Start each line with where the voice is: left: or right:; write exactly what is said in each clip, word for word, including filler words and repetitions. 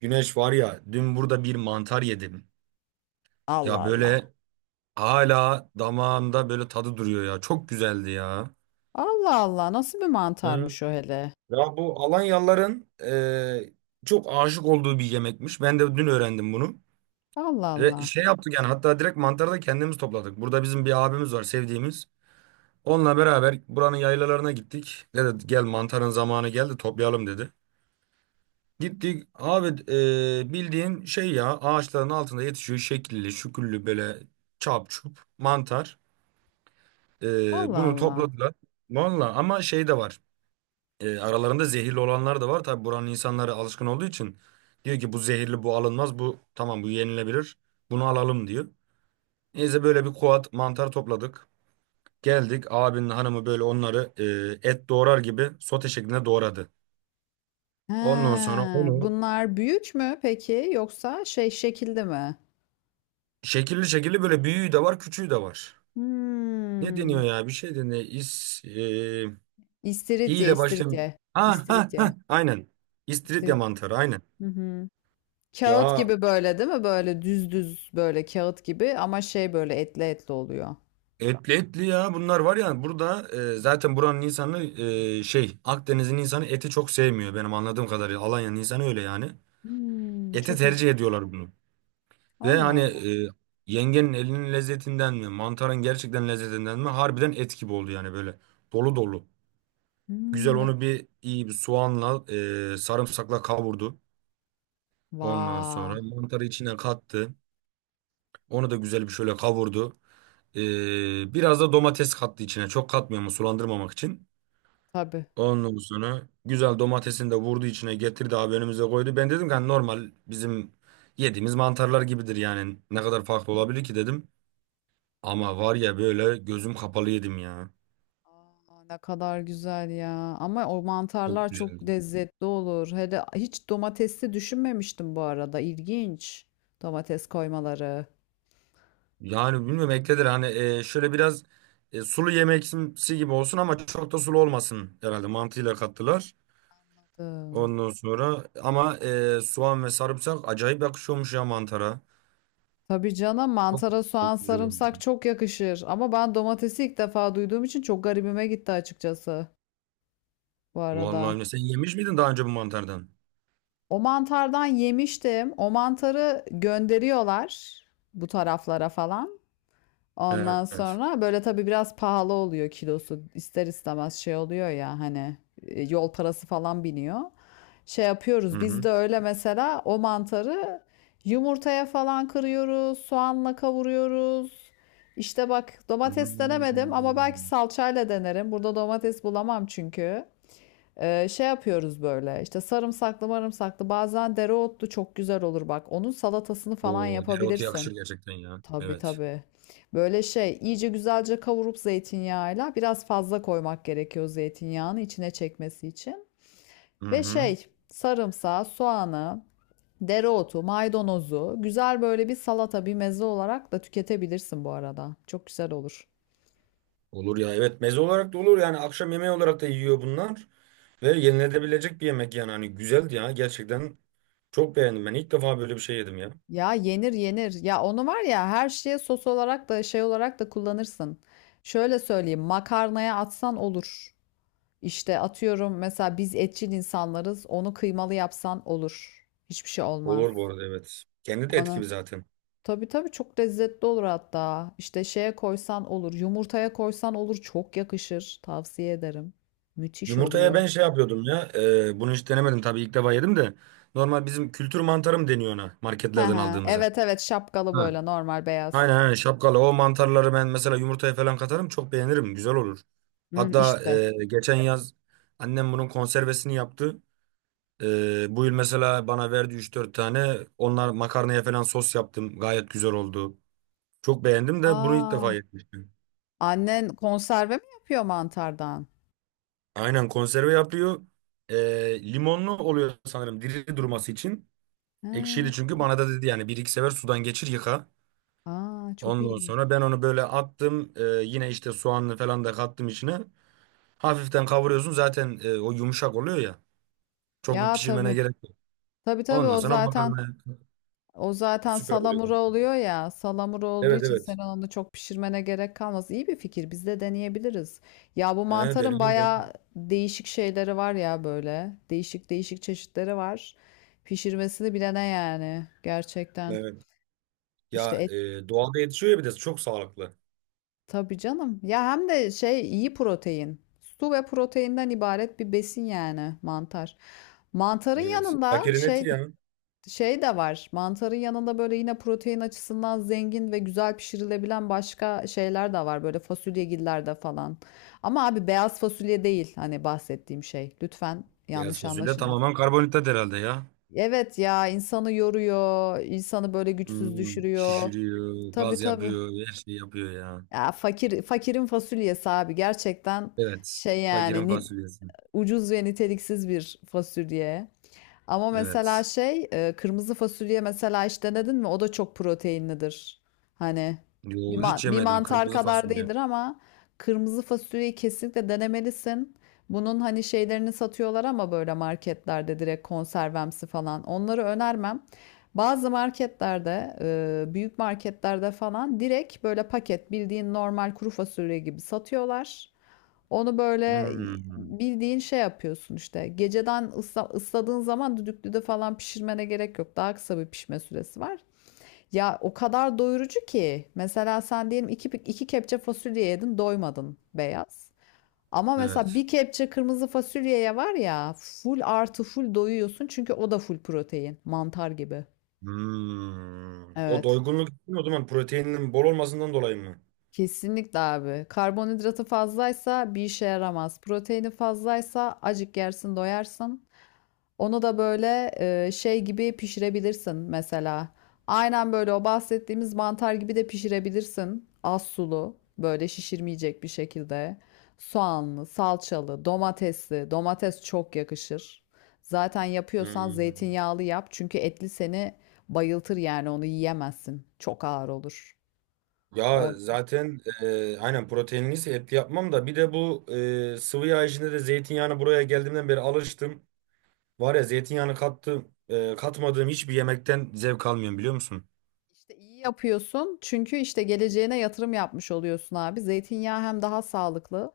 right: Güneş var ya dün burada bir mantar yedim. Ya
left: Allah Allah.
right: böyle hala damağımda böyle tadı duruyor ya. Çok güzeldi ya.
left: Allah Allah. Nasıl bir
right: Hı.
left: mantarmış o hele?
right: Ya bu Alanyalıların e, çok aşık olduğu bir yemekmiş. Ben de dün öğrendim bunu.
left: Allah
right: Ve
left: Allah.
right: şey yaptık yani hatta direkt mantarı da kendimiz topladık. Burada bizim bir abimiz var sevdiğimiz. Onunla beraber buranın yaylalarına gittik. Dedi gel mantarın zamanı geldi toplayalım dedi. Gittik abi e, bildiğin şey ya ağaçların altında yetişiyor şekilli şüküllü böyle çap çup mantar. E,
left: Allah
right: bunu
left: Allah.
right: topladılar. Valla ama şey de var. E, aralarında zehirli olanlar da var. Tabi buranın insanları alışkın olduğu için diyor ki bu zehirli bu alınmaz bu tamam bu yenilebilir bunu alalım diyor. Neyse böyle bir kuat mantar topladık. Geldik abinin hanımı böyle onları e, et doğrar gibi sote şeklinde doğradı.
left: He,
right: Ondan sonra onu
left: bunlar büyük mü peki yoksa şey şekilde mi?
right: şekilli şekilli böyle büyüğü de var küçüğü de var. Ne
left: Hmm.
right: deniyor ya? Bir şey deniyor. İs, e, i
left: İstiridye,
right: ile başlayan.
left: istiridye.
right: Ha ha
left: İstiridye,
right: ha. Aynen. İstiridye
left: istiridye.
right: mantarı. Aynen.
left: Hı hı. Kağıt
right: Ya
left: gibi böyle değil mi? Böyle düz düz böyle kağıt gibi ama şey böyle etli etli oluyor.
right: etli etli ya. Bunlar var ya burada e, zaten buranın insanı e, şey Akdeniz'in insanı eti çok sevmiyor benim anladığım kadarıyla. Alanya'nın insanı öyle yani.
left: Hmm,
right: Ete
left: çok ilginç.
right: tercih ediyorlar bunu. Ve
left: Allah
right: hani
left: Allah.
right: e, yengenin elinin lezzetinden mi mantarın gerçekten lezzetinden mi harbiden et gibi oldu yani böyle. Dolu dolu. Güzel
left: Hmm, ne...
right: onu bir iyi bir soğanla e, sarımsakla kavurdu. Ondan
left: Vaa.
right: sonra mantarı içine kattı. Onu da güzel bir şöyle kavurdu. Ee, biraz da domates kattı içine. Çok katmıyor ama sulandırmamak için.
left: Tabii.
right: Ondan sonra güzel domatesini de vurdu içine getirdi abi önümüze koydu. Ben dedim ki hani normal bizim yediğimiz mantarlar gibidir yani. Ne kadar farklı olabilir ki dedim. Ama var ya böyle gözüm kapalı yedim ya.
left: Aa, ne kadar güzel ya. Ama o
right: Çok
left: mantarlar çok
right: güzeldi.
left: lezzetli olur. Hele hiç domatesli düşünmemiştim bu arada. İlginç. Domates koymaları.
right: Yani bilmiyorum ekledir hani e, şöyle biraz e, sulu yemeksi gibi olsun ama çok da sulu olmasın herhalde mantıyla kattılar.
left: Anladım.
right: Ondan sonra ama e, soğan ve sarımsak acayip yakışıyormuş ya mantara.
left: Tabii canım,
right: Çok,
left: mantara soğan
right: çok güzel
left: sarımsak
right: oldu.
left: çok yakışır. Ama ben domatesi ilk defa duyduğum için çok garibime gitti açıkçası bu
right: Vallahi
left: arada.
right: öyle. Sen yemiş miydin daha önce bu mantardan?
left: O mantardan yemiştim. O mantarı gönderiyorlar bu taraflara falan. Ondan
right: Evet.
left: sonra böyle tabii biraz pahalı oluyor kilosu. İster istemez şey oluyor ya, hani e, yol parası falan biniyor. Şey
right: Hı
left: yapıyoruz biz
right: hı.
left: de öyle, mesela o mantarı yumurtaya falan kırıyoruz, soğanla kavuruyoruz. İşte bak, domates denemedim ama
right: Hmm.
left: belki salçayla denerim. Burada domates bulamam çünkü. Ee, şey yapıyoruz böyle, işte sarımsaklı marımsaklı, bazen dereotlu, çok güzel olur bak. Onun salatasını falan
right: O dereotu
left: yapabilirsin.
right: yakışır gerçekten ya.
left: Tabii
right: Evet.
left: tabii. Böyle şey iyice güzelce kavurup zeytinyağıyla, biraz fazla koymak gerekiyor zeytinyağını, içine çekmesi için.
right: Hı
left: Ve
right: hı.
left: şey sarımsağı, soğanı, dereotu, maydanozu güzel böyle bir salata, bir meze olarak da tüketebilirsin bu arada. Çok güzel olur.
right: Olur ya. Evet meze olarak da olur yani akşam yemeği olarak da yiyor bunlar. Ve yenilebilecek bir yemek yani hani güzeldi ya gerçekten çok beğendim ben ilk defa böyle bir şey yedim ya.
left: Ya yenir yenir. Ya onu var ya, her şeye sos olarak da şey olarak da kullanırsın. Şöyle söyleyeyim, makarnaya atsan olur. İşte atıyorum, mesela biz etçil insanlarız. Onu kıymalı yapsan olur. Hiçbir şey olmaz.
right: Olur bu arada evet. Kendi de et
left: Ana.
right: gibi zaten.
left: Tabii tabii, çok lezzetli olur hatta. İşte şeye koysan olur. Yumurtaya koysan olur. Çok yakışır. Tavsiye ederim. Müthiş
right: Yumurtaya
left: oluyor.
right: ben şey yapıyordum ya. e, bunu hiç denemedim tabii ilk defa yedim de. Normal bizim kültür mantarı mı deniyor ona
left: He
right: marketlerden
left: he.
right: aldığımıza?
left: Evet evet, şapkalı
right: Ha.
left: böyle normal beyaz.
right: Aynen aynen şapkalı. O mantarları ben mesela yumurtaya falan katarım çok beğenirim. Güzel olur.
left: Hı,
right: Hatta
left: işte.
right: e, geçen yaz annem bunun konservesini yaptı. E, bu yıl mesela bana verdi üç dört tane. Onlar makarnaya falan sos yaptım. Gayet güzel oldu. Çok beğendim de bunu ilk defa
left: Aa,
right: yemiştim.
left: annen konserve mi yapıyor mantardan?
right: Aynen konserve yapıyor. E, limonlu oluyor sanırım diri durması için.
left: Ha,
right: Ekşiydi çünkü bana da dedi yani bir iki sefer sudan geçir yıka.
left: aa, çok
right: Ondan
left: iyiymiş.
right: sonra ben onu böyle attım. Ee, yine işte soğanlı falan da kattım içine. Hafiften kavuruyorsun zaten e, o yumuşak oluyor ya. Çok bir
left: Ya
right: pişirmene
left: tabii.
right: gerek yok.
left: Tabii tabii,
right: Ondan
left: o
right: sonra
left: zaten
right: makarna
left: O zaten
right: süper oluyor.
left: salamura oluyor ya. Salamura olduğu
right: Evet
left: için sen
right: evet.
left: onu çok pişirmene gerek kalmaz. İyi bir fikir. Biz de deneyebiliriz. Ya, bu
right: Ha,
left: mantarın
right: deneyim
left: bayağı
right: deneyim.
left: değişik şeyleri var ya böyle. Değişik değişik çeşitleri var. Pişirmesini bilene yani, gerçekten.
right: Evet. Ya
left: İşte et,
right: e, doğada yetişiyor ya bir de çok sağlıklı.
left: tabii canım. Ya hem de şey, iyi protein. Su ve proteinden ibaret bir besin yani mantar. Mantarın
right: Evet.
left: yanında
right: Fakirin
left: şey
right: eti ya.
left: Şey de var. Mantarın yanında böyle yine protein açısından zengin ve güzel pişirilebilen başka şeyler de var. Böyle fasulyegillerde falan. Ama abi, beyaz fasulye değil hani bahsettiğim şey. Lütfen
right: Beyaz
left: yanlış
right: fasulye
left: anlaşılmasın.
right: tamamen karbonhidrat herhalde ya.
left: Evet ya, insanı yoruyor, insanı böyle güçsüz
right: Hmm,
left: düşürüyor.
right: şişiriyor,
left: Tabii
right: gaz
left: tabii.
right: yapıyor, her şeyi yapıyor ya.
left: Ya fakir, fakirin fasulyesi abi, gerçekten
right: Evet.
left: şey
right: Fakirin
left: yani, ni-
right: fasulyesi.
left: ucuz ve niteliksiz bir fasulye. Ama mesela
right: Evet.
left: şey, e, kırmızı fasulye mesela hiç denedin mi? O da çok proteinlidir. Hani bir,
right: Yo,
left: man-
right: hiç
left: bir
right: yemedim
left: mantar
right: kırmızı
left: kadar
right: fasulye.
left: değildir ama kırmızı fasulyeyi kesinlikle denemelisin. Bunun hani şeylerini satıyorlar, ama böyle marketlerde direkt konservemsi falan. Onları önermem. Bazı marketlerde, e, büyük marketlerde falan direkt böyle paket, bildiğin normal kuru fasulye gibi satıyorlar. Onu böyle
right: Hmm.
left: bildiğin şey yapıyorsun işte. Geceden ısla, ısladığın zaman düdüklüde falan pişirmene gerek yok. Daha kısa bir pişme süresi var. Ya o kadar doyurucu ki. Mesela sen diyelim iki, iki kepçe fasulye yedin, doymadın beyaz. Ama mesela
right: Evet.
left: bir kepçe kırmızı fasulyeye var ya, full artı full doyuyorsun. Çünkü o da full protein. Mantar gibi.
right: Hmm. O
left: Evet.
right: doygunluk değil mi? O zaman proteinin bol olmasından dolayı mı?
left: Kesinlikle abi. Karbonhidratı fazlaysa bir işe yaramaz. Proteini fazlaysa acık yersin doyarsın. Onu da böyle e, şey gibi pişirebilirsin mesela. Aynen böyle o bahsettiğimiz mantar gibi de pişirebilirsin. Az sulu, böyle şişirmeyecek bir şekilde. Soğanlı, salçalı, domatesli. Domates çok yakışır. Zaten yapıyorsan
right: Hmm.
left: zeytinyağlı yap. Çünkü etli seni bayıltır yani, onu yiyemezsin. Çok ağır olur.
right: Ya
left: O
right: zaten e, aynen proteinliyse etli yapmam da bir de bu e, sıvı yağ içinde de zeytinyağını buraya geldiğimden beri alıştım. Var ya zeytinyağını kattım, e, katmadığım hiçbir yemekten zevk almıyorum biliyor musun?
left: İşte iyi yapıyorsun, çünkü işte geleceğine yatırım yapmış oluyorsun abi. Zeytinyağı hem daha sağlıklı.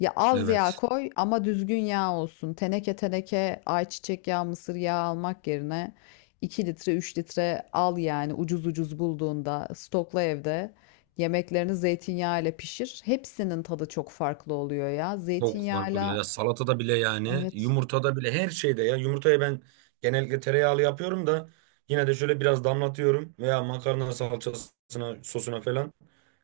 left: Ya az yağ
right: Evet.
left: koy ama düzgün yağ olsun. Teneke teneke ayçiçek yağı, mısır yağı almak yerine iki litre üç litre al yani, ucuz ucuz bulduğunda stokla evde. Yemeklerini zeytinyağı ile pişir. Hepsinin tadı çok farklı oluyor ya.
right: Çok fark oluyor.
left: Zeytinyağıyla,
right: Ya salatada bile yani
left: evet.
right: yumurtada bile her şeyde ya. Yumurtayı ben genellikle tereyağlı yapıyorum da yine de şöyle biraz damlatıyorum veya makarna salçasına sosuna falan.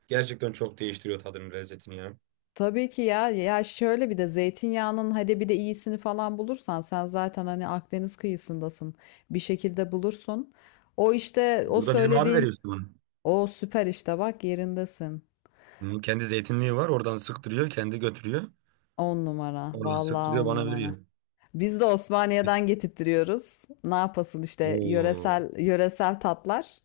right: Gerçekten çok değiştiriyor tadını lezzetini ya.
left: Tabii ki ya. Ya şöyle, bir de zeytinyağının hadi bir de iyisini falan bulursan, sen zaten hani Akdeniz kıyısındasın. Bir şekilde bulursun. O işte o
right: Burada bizim abi
left: söylediğin,
right: veriyor işte bunu.
left: o süper işte, bak yerindesin.
right: Hı, kendi zeytinliği var oradan sıktırıyor kendi götürüyor.
left: On numara.
right: Oradan
left: Vallahi
right: sıktırıyor
left: on
right: bana
left: numara.
right: veriyor.
left: Biz de Osmaniye'den getirtiyoruz. Ne yapasın işte,
right: Oo.
left: yöresel yöresel tatlar.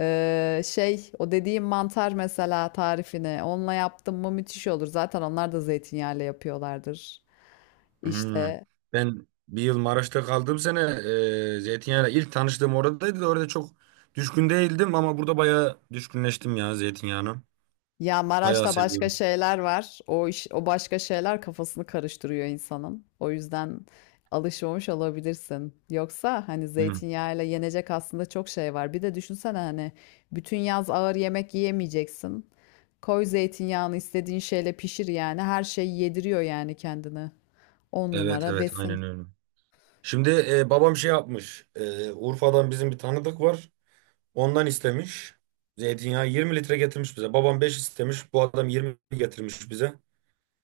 left: Ee, şey, o dediğim mantar mesela, tarifini onunla yaptım mı müthiş olur. Zaten onlar da zeytinyağıyla yapıyorlardır.
right: Hmm.
left: İşte.
right: Ben bir yıl Maraş'ta kaldığım sene e, zeytinyağıyla ilk tanıştığım oradaydı da orada çok düşkün değildim ama burada bayağı düşkünleştim ya zeytinyağına.
left: Ya
right: Bayağı
left: Maraş'ta başka
right: seviyorum.
left: şeyler var. O iş, o başka şeyler kafasını karıştırıyor insanın. O yüzden alışmamış olabilirsin. Yoksa hani
right: Hmm.
left: zeytinyağıyla yenecek aslında çok şey var. Bir de düşünsene hani bütün yaz ağır yemek yiyemeyeceksin. Koy zeytinyağını, istediğin şeyle pişir yani. Her şeyi yediriyor yani kendini. On
right: Evet
left: numara
right: evet
left: besin.
right: aynen öyle. Şimdi e, babam şey yapmış. E, Urfa'dan bizim bir tanıdık var. Ondan istemiş. Zeytinyağı yirmi litre getirmiş bize. Babam beş istemiş. Bu adam yirmi getirmiş bize.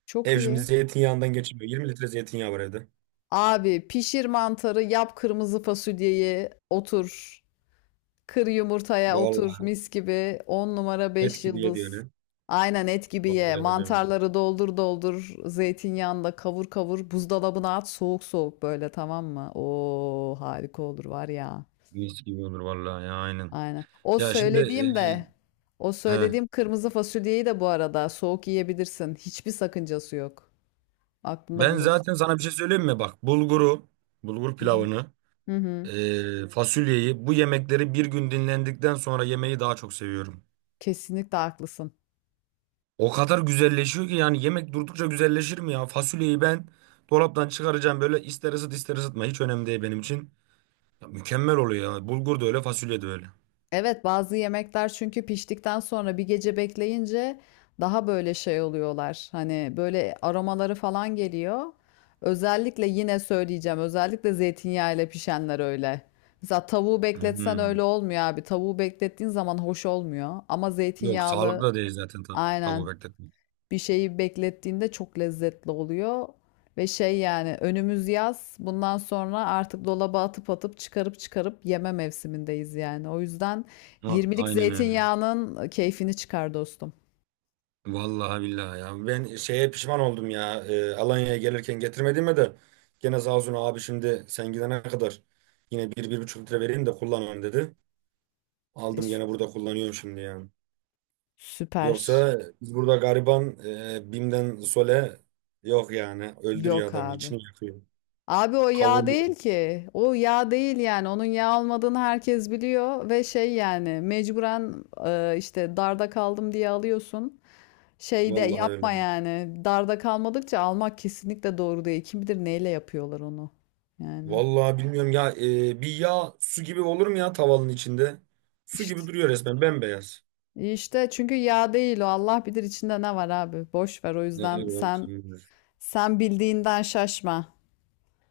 left: Çok
right: Ev şimdi
left: iyi.
right: zeytinyağından geçmiyor. yirmi litre zeytinyağı var evde.
left: Abi, pişir mantarı, yap kırmızı fasulyeyi, otur. Kır yumurtaya, otur
right: Vallahi
left: mis gibi. on numara
right: et
left: beş
right: gibi yedi
left: yıldız.
right: öyle.
left: Aynen et gibi ye.
right: Vallahi öyle mi?
left: Mantarları doldur doldur. Zeytinyağında kavur kavur. Buzdolabına at soğuk soğuk böyle, tamam mı? Oo, harika olur var ya.
right: Mis gibi olur vallahi ya aynen.
left: Aynen. O
right: Ya şimdi
left: söylediğim de o
right: e, he,
left: söylediğim kırmızı fasulyeyi de bu arada soğuk yiyebilirsin. Hiçbir sakıncası yok. Aklında
right: ben
left: bulunsun.
right: zaten sana bir şey söyleyeyim mi? Bak bulguru, bulgur
left: Hı hı.
right: pilavını,
left: Hı hı.
right: e, fasulyeyi bu yemekleri bir gün dinlendikten sonra yemeyi daha çok seviyorum.
left: Kesinlikle haklısın.
right: O kadar güzelleşiyor ki yani yemek durdukça güzelleşir mi ya? Fasulyeyi ben dolaptan çıkaracağım böyle ister ısıt ister ısıtma hiç önemli değil benim için. Ya mükemmel oluyor ya. Bulgur da öyle fasulye de öyle.
left: Evet, bazı yemekler çünkü piştikten sonra bir gece bekleyince daha böyle şey oluyorlar. Hani böyle aromaları falan geliyor. Özellikle, yine söyleyeceğim, özellikle zeytinyağı ile pişenler öyle. Mesela tavuğu bekletsen öyle
right: Hmm.
left: olmuyor abi. Tavuğu beklettiğin zaman hoş olmuyor. Ama
right: Yok sağlıklı
left: zeytinyağlı,
right: da değil zaten ta tavuğu
left: aynen,
right: bekletmek.
left: bir şeyi beklettiğinde çok lezzetli oluyor. Ve şey yani, önümüz yaz. Bundan sonra artık dolaba atıp atıp çıkarıp çıkarıp yeme mevsimindeyiz yani. O yüzden
right: Ha,
left: yirmilik
right: aynen öyle.
left: zeytinyağının keyfini çıkar dostum.
right: Vallahi billahi ya. Ben şeye pişman oldum ya. Ee, Alanya'ya gelirken getirmediğime de gene Zazun abi şimdi sen gidene kadar yine bir, bir buçuk litre vereyim de kullanalım dedi.
left: E,
right: Aldım
left: sü-
right: gene burada kullanıyorum şimdi yani.
left: Süper.
right: Yoksa biz burada gariban e, Bim'den Sole yok yani. Öldürüyor
left: Yok
right: adamı.
left: abi.
right: İçini yakıyor.
left: Abi o yağ
right: Kavuruyor.
left: değil ki. O yağ değil yani. Onun yağ olmadığını herkes biliyor ve şey yani, mecburen e, işte darda kaldım diye alıyorsun. Şeyde
right: Vallahi öyle.
left: yapma yani. Darda kalmadıkça almak kesinlikle doğru değil. Kim bilir neyle yapıyorlar onu. Yani.
right: Vallahi bilmiyorum ya. e, bir yağ su gibi olur mu ya tavanın içinde? Su
left: işte
right: gibi duruyor resmen bembeyaz.
left: İşte çünkü yağ değil o. Allah bilir içinde ne var abi. Boş ver, o
right: Ne
left: yüzden
right: bileyim.
left: sen, sen bildiğinden şaşma.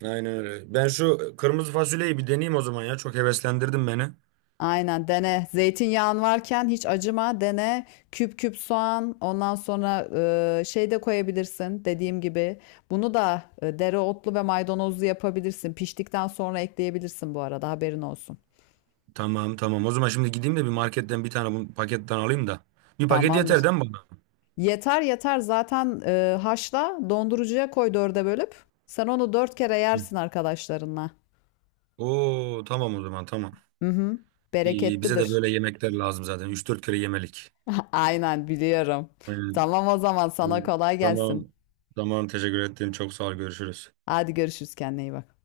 right: Aynen öyle. Ben şu kırmızı fasulyeyi bir deneyeyim o zaman ya. Çok heveslendirdin beni.
left: Aynen dene. Zeytinyağın varken hiç acıma, dene. Küp küp soğan, ondan sonra e, şey de koyabilirsin dediğim gibi. Bunu da e, dereotlu ve maydanozlu yapabilirsin. Piştikten sonra ekleyebilirsin bu arada, haberin olsun.
right: Tamam tamam. O zaman şimdi gideyim de bir marketten bir tane bu paketten alayım da. Bir paket
left: Tamamdır.
right: yeter değil mi bana?
left: Yeter yeter, zaten e, haşla, dondurucuya koy dörde bölüp. Sen onu dört kere
right: Hı.
left: yersin arkadaşlarınla.
right: Oo tamam o zaman tamam.
left: Hı hı.
right: İyi, iyi. Bize de
left: Bereketlidir.
right: böyle yemekler lazım zaten. Üç dört kere yemelik.
left: Aynen, biliyorum.
right: Aynen.
left: Tamam o zaman, sana kolay gelsin.
right: Tamam. Tamam teşekkür ettim. Çok sağ ol. Görüşürüz.
left: Hadi görüşürüz, kendine iyi bak.